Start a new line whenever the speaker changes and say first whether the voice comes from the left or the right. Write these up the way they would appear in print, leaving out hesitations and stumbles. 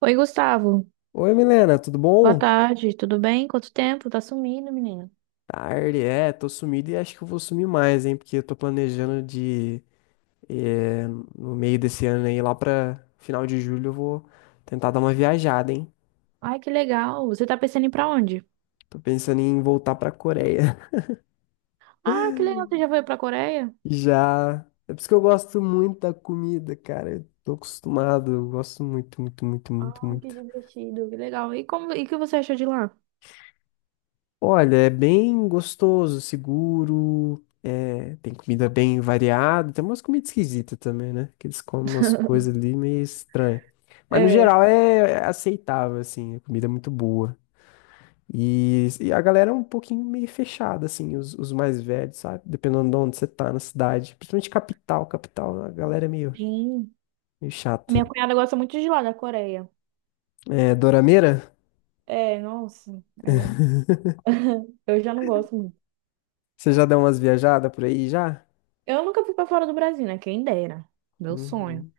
right: Oi, Gustavo.
left: Oi, Milena, tudo
right: Boa
left: bom?
right: tarde, tudo bem? Quanto tempo? Tá sumindo, menino.
left: Tarde, tô sumido e acho que eu vou sumir mais, hein? Porque eu tô planejando eh, no meio desse ano aí, lá pra final de julho, eu vou tentar dar uma viajada, hein?
right: Ai, que legal. Você tá pensando em ir pra onde?
left: Tô pensando em voltar pra Coreia.
right: Ah, que legal. Você já foi pra Coreia?
left: Já. É por isso que eu gosto muito da comida, cara. Eu tô acostumado, eu gosto muito, muito, muito, muito,
right: Ai, que
left: muito.
right: divertido, que legal. E o que você achou de lá?
left: Olha, é bem gostoso, seguro, tem comida bem variada, tem umas comidas esquisitas também, né? Que eles comem umas coisas ali meio estranhas. Mas no
right: É,
left: geral é aceitável, assim, a comida é muito boa. E a galera é um pouquinho meio fechada, assim, os mais velhos, sabe? Dependendo de onde você tá na cidade. Principalmente capital, capital, a galera é meio,
right: sim.
left: meio
right: Minha
left: chata.
right: cunhada gosta muito de lá, da Coreia.
left: É, Dorameira,
right: É, nossa. É, eu já não gosto muito.
left: você já deu umas viajadas por aí já?
right: Eu nunca fui pra fora do Brasil, né? Quem dera. Meu sonho.
left: Uhum.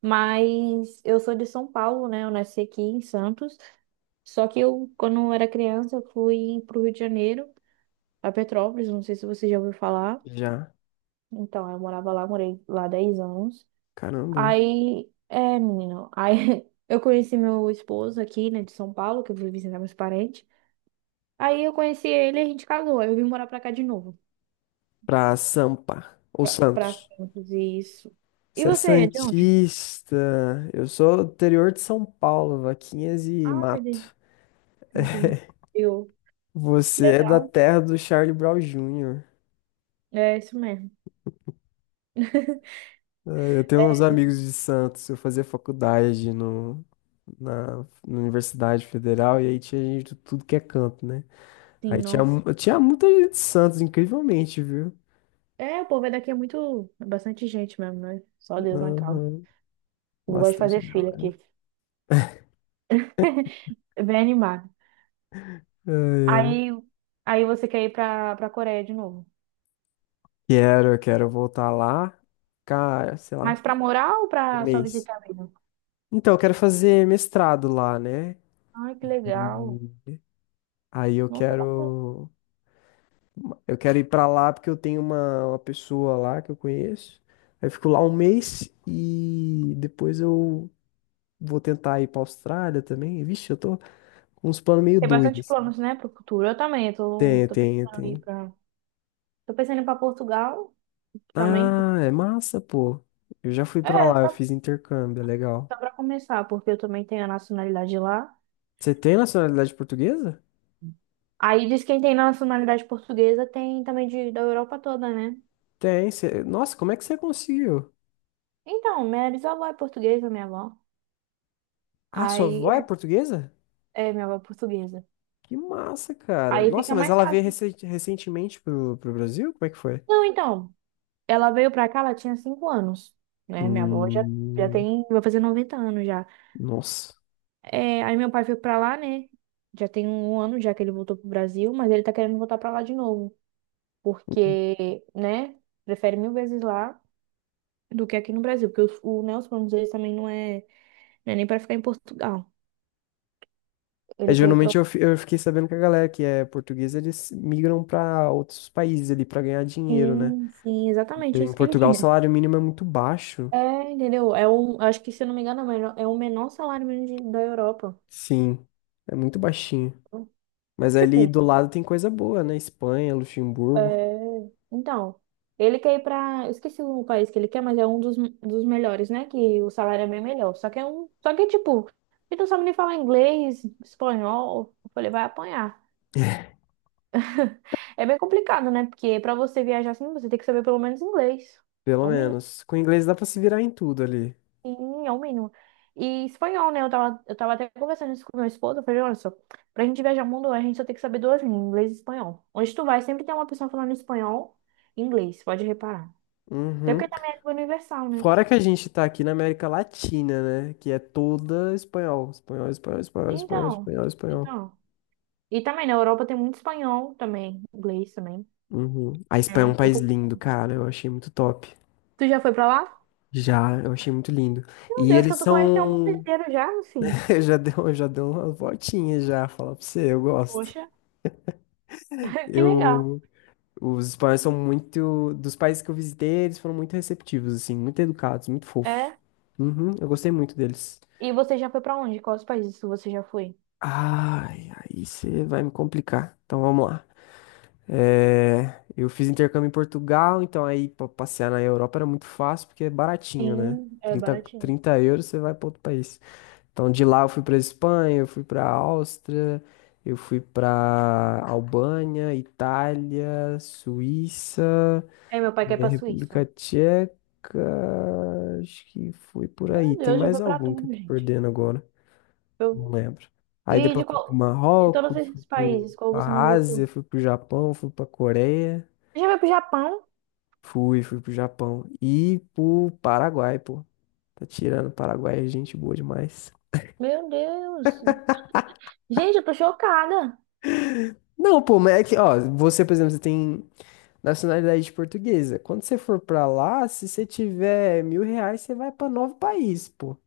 right: Mas eu sou de São Paulo, né? Eu nasci aqui em Santos. Só que eu, quando eu era criança, eu fui pro Rio de Janeiro, a Petrópolis, não sei se você já ouviu falar.
left: Já.
right: Então, morei lá 10 anos.
left: Caramba.
right: Aí, é, menino, aí eu conheci meu esposo aqui, né, de São Paulo, que eu fui visitar meus parentes. Aí eu conheci ele e a gente casou. Aí eu vim morar pra cá de novo,
left: Pra Sampa ou
right: pra
left: Santos.
right: Santos, isso. E
left: Você é
right: você, é de onde?
left: santista. Eu sou do interior de São Paulo, Vaquinhas e
right: Ah,
left: Mato.
right: tá, entendi. Eu.
left: Você é da
right: Legal.
left: terra do Charlie Brown Jr.
right: É isso mesmo.
left: É, eu tenho uns
right: É,
left: amigos de Santos. Eu fazia faculdade no, na, na Universidade Federal e aí tinha gente de tudo que é canto, né?
right: sim,
left: Aí
right: nossa.
left: tinha muita gente de Santos, incrivelmente, viu?
right: É, o povo é daqui é muito... É bastante gente mesmo, né? Só Deus na casa.
left: Aham.
right: Eu gosto de
left: Bastante
right: fazer filha
left: galera.
right: aqui. Bem animado.
left: Ai, ai.
right: Aí, aí, você quer ir pra Coreia de novo.
left: Quero, quero voltar lá. Cara, sei lá,
right: Mas pra morar ou
left: um
right: pra só
left: mês.
right: visitar mesmo?
left: Então, eu quero fazer mestrado lá, né?
right: Ai, que legal.
left: E aí
right: Nossa, bacana.
left: eu quero ir pra lá porque eu tenho uma pessoa lá que eu conheço. Aí eu fico lá 1 mês e depois eu vou tentar ir pra Austrália também. Vixe, eu tô com uns planos meio
right: Tem
left: doidos,
right: bastante
left: assim.
right: planos, né, pro futuro. Eu também, eu tô,
left: Tem,
right: tô
left: tem,
right: pensando em ir
left: tem.
right: pra... Tô pensando em ir pra Portugal também.
left: Ah, é massa, pô. Eu já fui pra
right: É,
left: lá, eu
right: só,
left: fiz intercâmbio, é legal.
right: só pra começar, porque eu também tenho a nacionalidade lá.
left: Você tem nacionalidade portuguesa?
right: Aí diz que quem tem nacionalidade portuguesa tem também da Europa toda, né?
left: Tem. Você... Nossa, como é que você conseguiu?
right: Então, minha bisavó é portuguesa, minha avó.
left: Ah, sua avó é
right: Aí,
left: portuguesa?
right: é, minha avó é portuguesa.
left: Que massa, cara.
right: Aí
left: Nossa,
right: fica
left: mas
right: mais
left: ela veio
right: fácil.
left: recentemente pro Brasil? Como é que foi?
right: Não, então... Ela veio pra cá, ela tinha 5 anos, né? Minha avó já
left: Hum,
right: tem, vai fazer 90 anos já.
left: nossa.
right: É, aí meu pai foi pra lá, né? Já tem 1 ano já que ele voltou pro Brasil, mas ele tá querendo voltar pra lá de novo, porque, né? Prefere mil vezes lá do que aqui no Brasil, porque o, né, os planos deles também não é, não é nem pra ficar em Portugal.
left: É,
right: Ele quer ir
left: geralmente
right: pro...
left: eu fiquei sabendo que a galera que é portuguesa, eles migram pra outros países ali pra ganhar dinheiro, né?
right: Sim, sim, exatamente
left: Em
right: isso que ele
left: Portugal o
right: quer.
left: salário mínimo é muito baixo.
right: É, entendeu? É um, acho que, se eu não me engano, é o menor salário mínimo da Europa.
left: Sim, é muito baixinho. Mas ali
right: Tipo,
left: do lado tem coisa boa, né? Espanha, Luxemburgo,
right: é, então, ele quer ir pra. Eu esqueci o país que ele quer, mas é um dos melhores, né? Que o salário é bem melhor. Só que é um. Só que, tipo, ele não sabe nem falar inglês, espanhol. Eu falei, vai apanhar. É bem complicado, né? Porque pra você viajar assim, você tem que saber pelo menos inglês.
left: pelo
right: É o mínimo,
left: menos. Com inglês dá pra se virar em tudo ali.
right: sim, é o mínimo. E espanhol, né? Eu tava até conversando isso com meu esposo. Eu falei, olha só, pra gente viajar o mundo, a gente só tem que saber duas línguas, inglês e espanhol. Onde tu vai, sempre tem uma pessoa falando espanhol e inglês, pode reparar. Até porque
left: Uhum.
right: também é língua universal, né?
left: Fora que a gente tá aqui na América Latina, né? Que é toda espanhol. Espanhol, espanhol, espanhol, espanhol,
right: Então,
left: espanhol, espanhol.
right: então. E também na Europa tem muito espanhol também, inglês também.
left: Uhum. A Espanha é
right: É.
left: um
right: um
left: país
right: pouco-
left: lindo, cara. Eu achei muito top.
right: Tu já foi pra lá?
left: Já, eu achei muito lindo.
right: Meu
left: E
right: Deus,
left: eles
right: tu conheceu o mundo
left: são.
right: inteiro já, meu filho.
left: Eu já deu, já deu umas voltinhas já, falar pra você, eu gosto.
right: Poxa, que legal.
left: Eu. Os espanhóis são muito. Dos países que eu visitei, eles foram muito receptivos, assim, muito educados, muito fofos.
right: É.
left: Uhum, eu gostei muito deles.
right: E você já foi pra onde? Quais países você já foi?
left: Ai, aí você vai me complicar. Então vamos lá. É, eu fiz intercâmbio em Portugal, então aí pra passear na Europa era muito fácil porque é baratinho, né?
right: Sim, é baratinho.
left: 30 euros você vai para outro país. Então de lá eu fui para Espanha, eu fui para Áustria, eu fui para Albânia, Itália, Suíça,
right: É, meu pai quer ir
left: eh,
right: pra Suíça.
left: República Tcheca, acho que foi por
right: Meu
left: aí. Tem
right: Deus, já
left: mais
right: foi pra
left: algum que eu
right: tudo,
left: tô
right: gente.
left: perdendo agora?
right: Eu...
left: Não lembro. Aí
right: E de
left: depois fui pro
right: qual... De todos
left: Marrocos, fui
right: esses
left: pro
right: países, qual você mais
left: a Ásia,
right: gostou?
left: fui pro Japão, fui para Coreia.
right: Você já foi pro Japão?
left: Fui, fui pro Japão e pro Paraguai, pô. Tá tirando Paraguai, é gente boa demais.
right: Meu Deus. Gente, eu tô chocada.
left: Não, pô, mas é que, ó, você, por exemplo, você tem nacionalidade portuguesa. Quando você for pra lá, se você tiver 1000 reais, você vai pra 9 países, pô.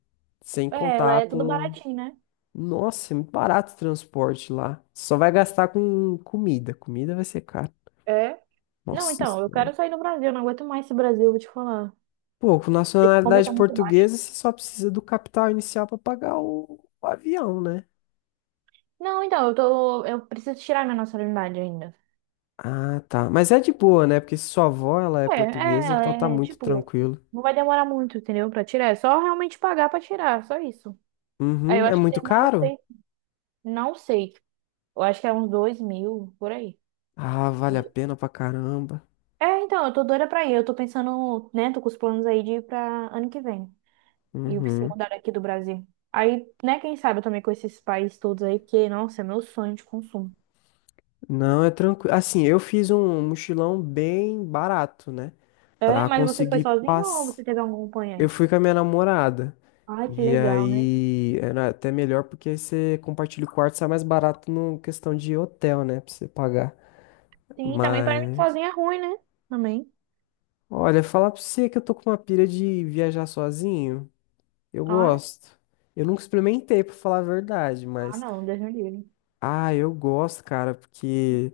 left: Sem
right: É, lá
left: contar
right: é tudo
left: com.
right: baratinho, né?
left: Nossa, é muito barato o transporte lá. Só vai gastar com comida. Comida vai ser caro.
right: É? Não,
left: Nossa
right: então, eu
left: Senhora.
right: quero sair do Brasil, eu não aguento mais esse Brasil, vou te falar.
left: Pô, com
right: A gente compra tá
left: nacionalidade
right: muito baixo.
left: portuguesa, você só precisa do capital inicial pra pagar o avião, né?
right: Não, então, eu tô. Eu preciso tirar minha nacionalidade ainda.
left: Ah, tá. Mas é de boa, né? Porque se sua avó, ela é
right: É,
left: portuguesa,
right: ela
left: então tá
right: é
left: muito
right: tipo,
left: tranquilo.
right: não vai demorar muito, entendeu? Pra tirar. É só realmente pagar pra tirar, só isso. Aí eu
left: Uhum. É
right: acho que
left: muito
right: demora, não
left: caro?
right: sei. Não sei. Eu acho que é uns 2.000, por aí.
left: Ah, vale a pena pra caramba.
right: É, então, eu tô doida pra ir. Eu tô pensando, né? Tô com os planos aí de ir pra ano que vem. E se
left: Uhum.
right: mudaram aqui do Brasil. Aí, né, quem sabe eu também com esses países todos aí, porque, nossa, é meu sonho de consumo.
left: Não, é tranquilo. Assim, eu fiz um mochilão bem barato, né?
right: É,
left: Pra
right: mas você foi
left: conseguir
right: sozinho ou
left: paz.
right: você teve algum
left: Eu
right: acompanhante?
left: fui com a minha namorada.
right: Ai, que
left: E
right: legal, né?
left: aí, era até melhor porque você compartilha o quarto, sai mais barato no questão de hotel, né? Pra você pagar.
right: Sim, também para mim
left: Mas
right: sozinha é ruim, né? Também.
left: olha, falar pra você que eu tô com uma pira de viajar sozinho. Eu
right: Ah,
left: gosto. Eu nunca experimentei, pra falar a verdade, mas.
right: não, Deus me livre.
left: Ah, eu gosto, cara, porque.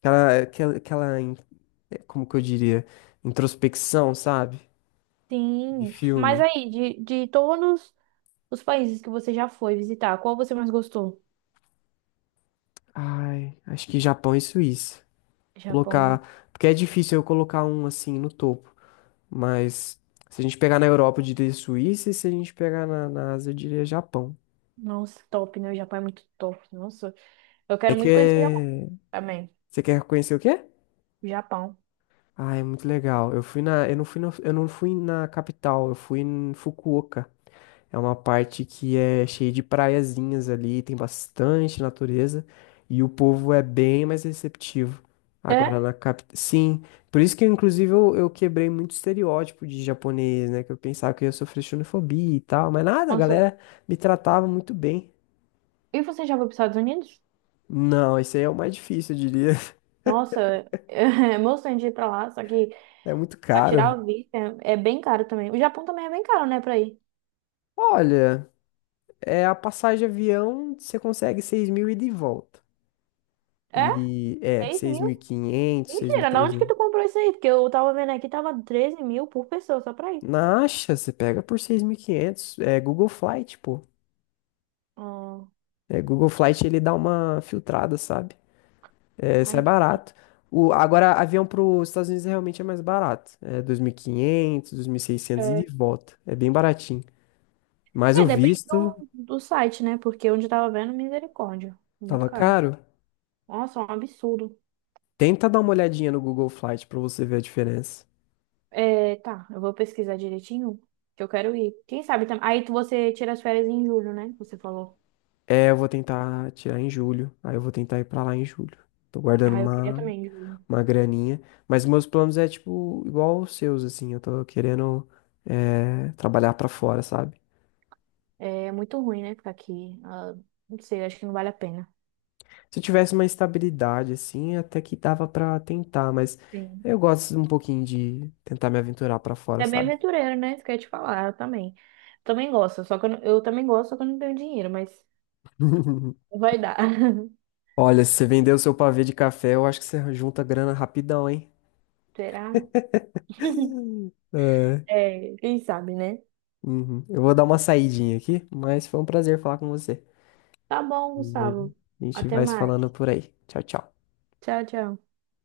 left: Aquela, aquela, aquela in- Como que eu diria? Introspecção, sabe? De
right: Sim, mas
left: filme.
right: aí, de todos os países que você já foi visitar, qual você mais gostou?
left: Ai, acho que Japão e Suíça.
right: Japão,
left: Colocar. Porque é difícil eu colocar um assim no topo. Mas se a gente pegar na Europa, eu diria Suíça, e se a gente pegar na Ásia, eu diria Japão.
right: nossa, top, né? O Japão é muito top, nossa. Eu
left: É
right: quero
left: que.
right: muito conhecer o Japão
left: É-
right: também.
left: Você quer conhecer o quê?
right: Japão.
left: Ah, é muito legal. Eu fui eu não fui na capital, eu fui em Fukuoka. É uma parte que é cheia de praiazinhas ali, tem bastante natureza e o povo é bem mais receptivo.
right: É?
left: Agora na capital, sim. Por isso que inclusive eu quebrei muito estereótipo de japonês, né? Que eu pensava que eu ia sofrer xenofobia e tal, mas nada, a
right: Nossa.
left: galera me tratava muito bem.
right: E você já foi para os Estados Unidos?
left: Não, esse aí é o mais difícil, eu diria.
right: Nossa, é emocionante ir pra lá, só que
left: É muito
right: pra
left: caro.
right: tirar o visto é bem caro também. O Japão também é bem caro, né, pra ir.
left: Olha. É a passagem de avião, você consegue 6 mil e de volta.
right: É?
left: E é,
right: 6 mil?
left: 6.500,
right: Mentira, na onde que
left: trezentos.
right: tu comprou isso aí? Porque eu tava vendo aqui, tava 13.000 por pessoa, só pra ir.
left: Na Acha, você pega por 6500. É Google Flight, pô.
right: Ah,
left: É, Google Flight ele dá uma filtrada, sabe? É,
right: ai,
left: sai
right: entendi.
left: barato. O, agora, avião para os Estados Unidos é realmente é mais barato. É 2.500, 2.600 e 600 e
right: é,
left: de volta. É bem baratinho. Mas o
right: é, depende
left: visto
right: do site, né? Porque onde eu tava vendo, misericórdia. Muito
left: tava
right: caro.
left: caro.
right: Nossa, é um absurdo.
left: Tenta dar uma olhadinha no Google Flight para você ver a diferença.
right: É, tá, eu vou pesquisar direitinho, que eu quero ir. Quem sabe também. Aí você tira as férias em julho, né? Você falou.
left: É, eu vou tentar tirar em julho. Aí eu vou tentar ir pra lá em julho. Tô guardando
right: Ah, eu queria também em julho.
left: uma graninha. Mas meus planos é, tipo, igual os seus, assim. Eu tô querendo, é, trabalhar pra fora, sabe?
right: É muito ruim, né? Ficar aqui. Ah, não sei, acho que não vale a pena.
left: Se eu tivesse uma estabilidade, assim, até que dava pra tentar. Mas
right: Sim.
left: eu gosto um pouquinho de tentar me aventurar pra fora,
right: É bem
left: sabe?
right: aventureiro, né? Isso que eu ia te falar, eu também. Também gosto, só que eu, não- eu também gosto, só que eu não tenho dinheiro, mas vai dar.
left: Olha, se você vender o seu pavê de café, eu acho que você junta grana rapidão, hein?
right: Será?
left: É.
right: É, quem sabe, né?
left: Uhum. Eu vou dar uma saidinha aqui, mas foi um prazer falar com você.
right: Tá bom,
left: E aí,
right: Gustavo.
left: a gente
right: Até
left: vai se
right: mais.
left: falando por aí. Tchau, tchau.
right: Tchau, tchau.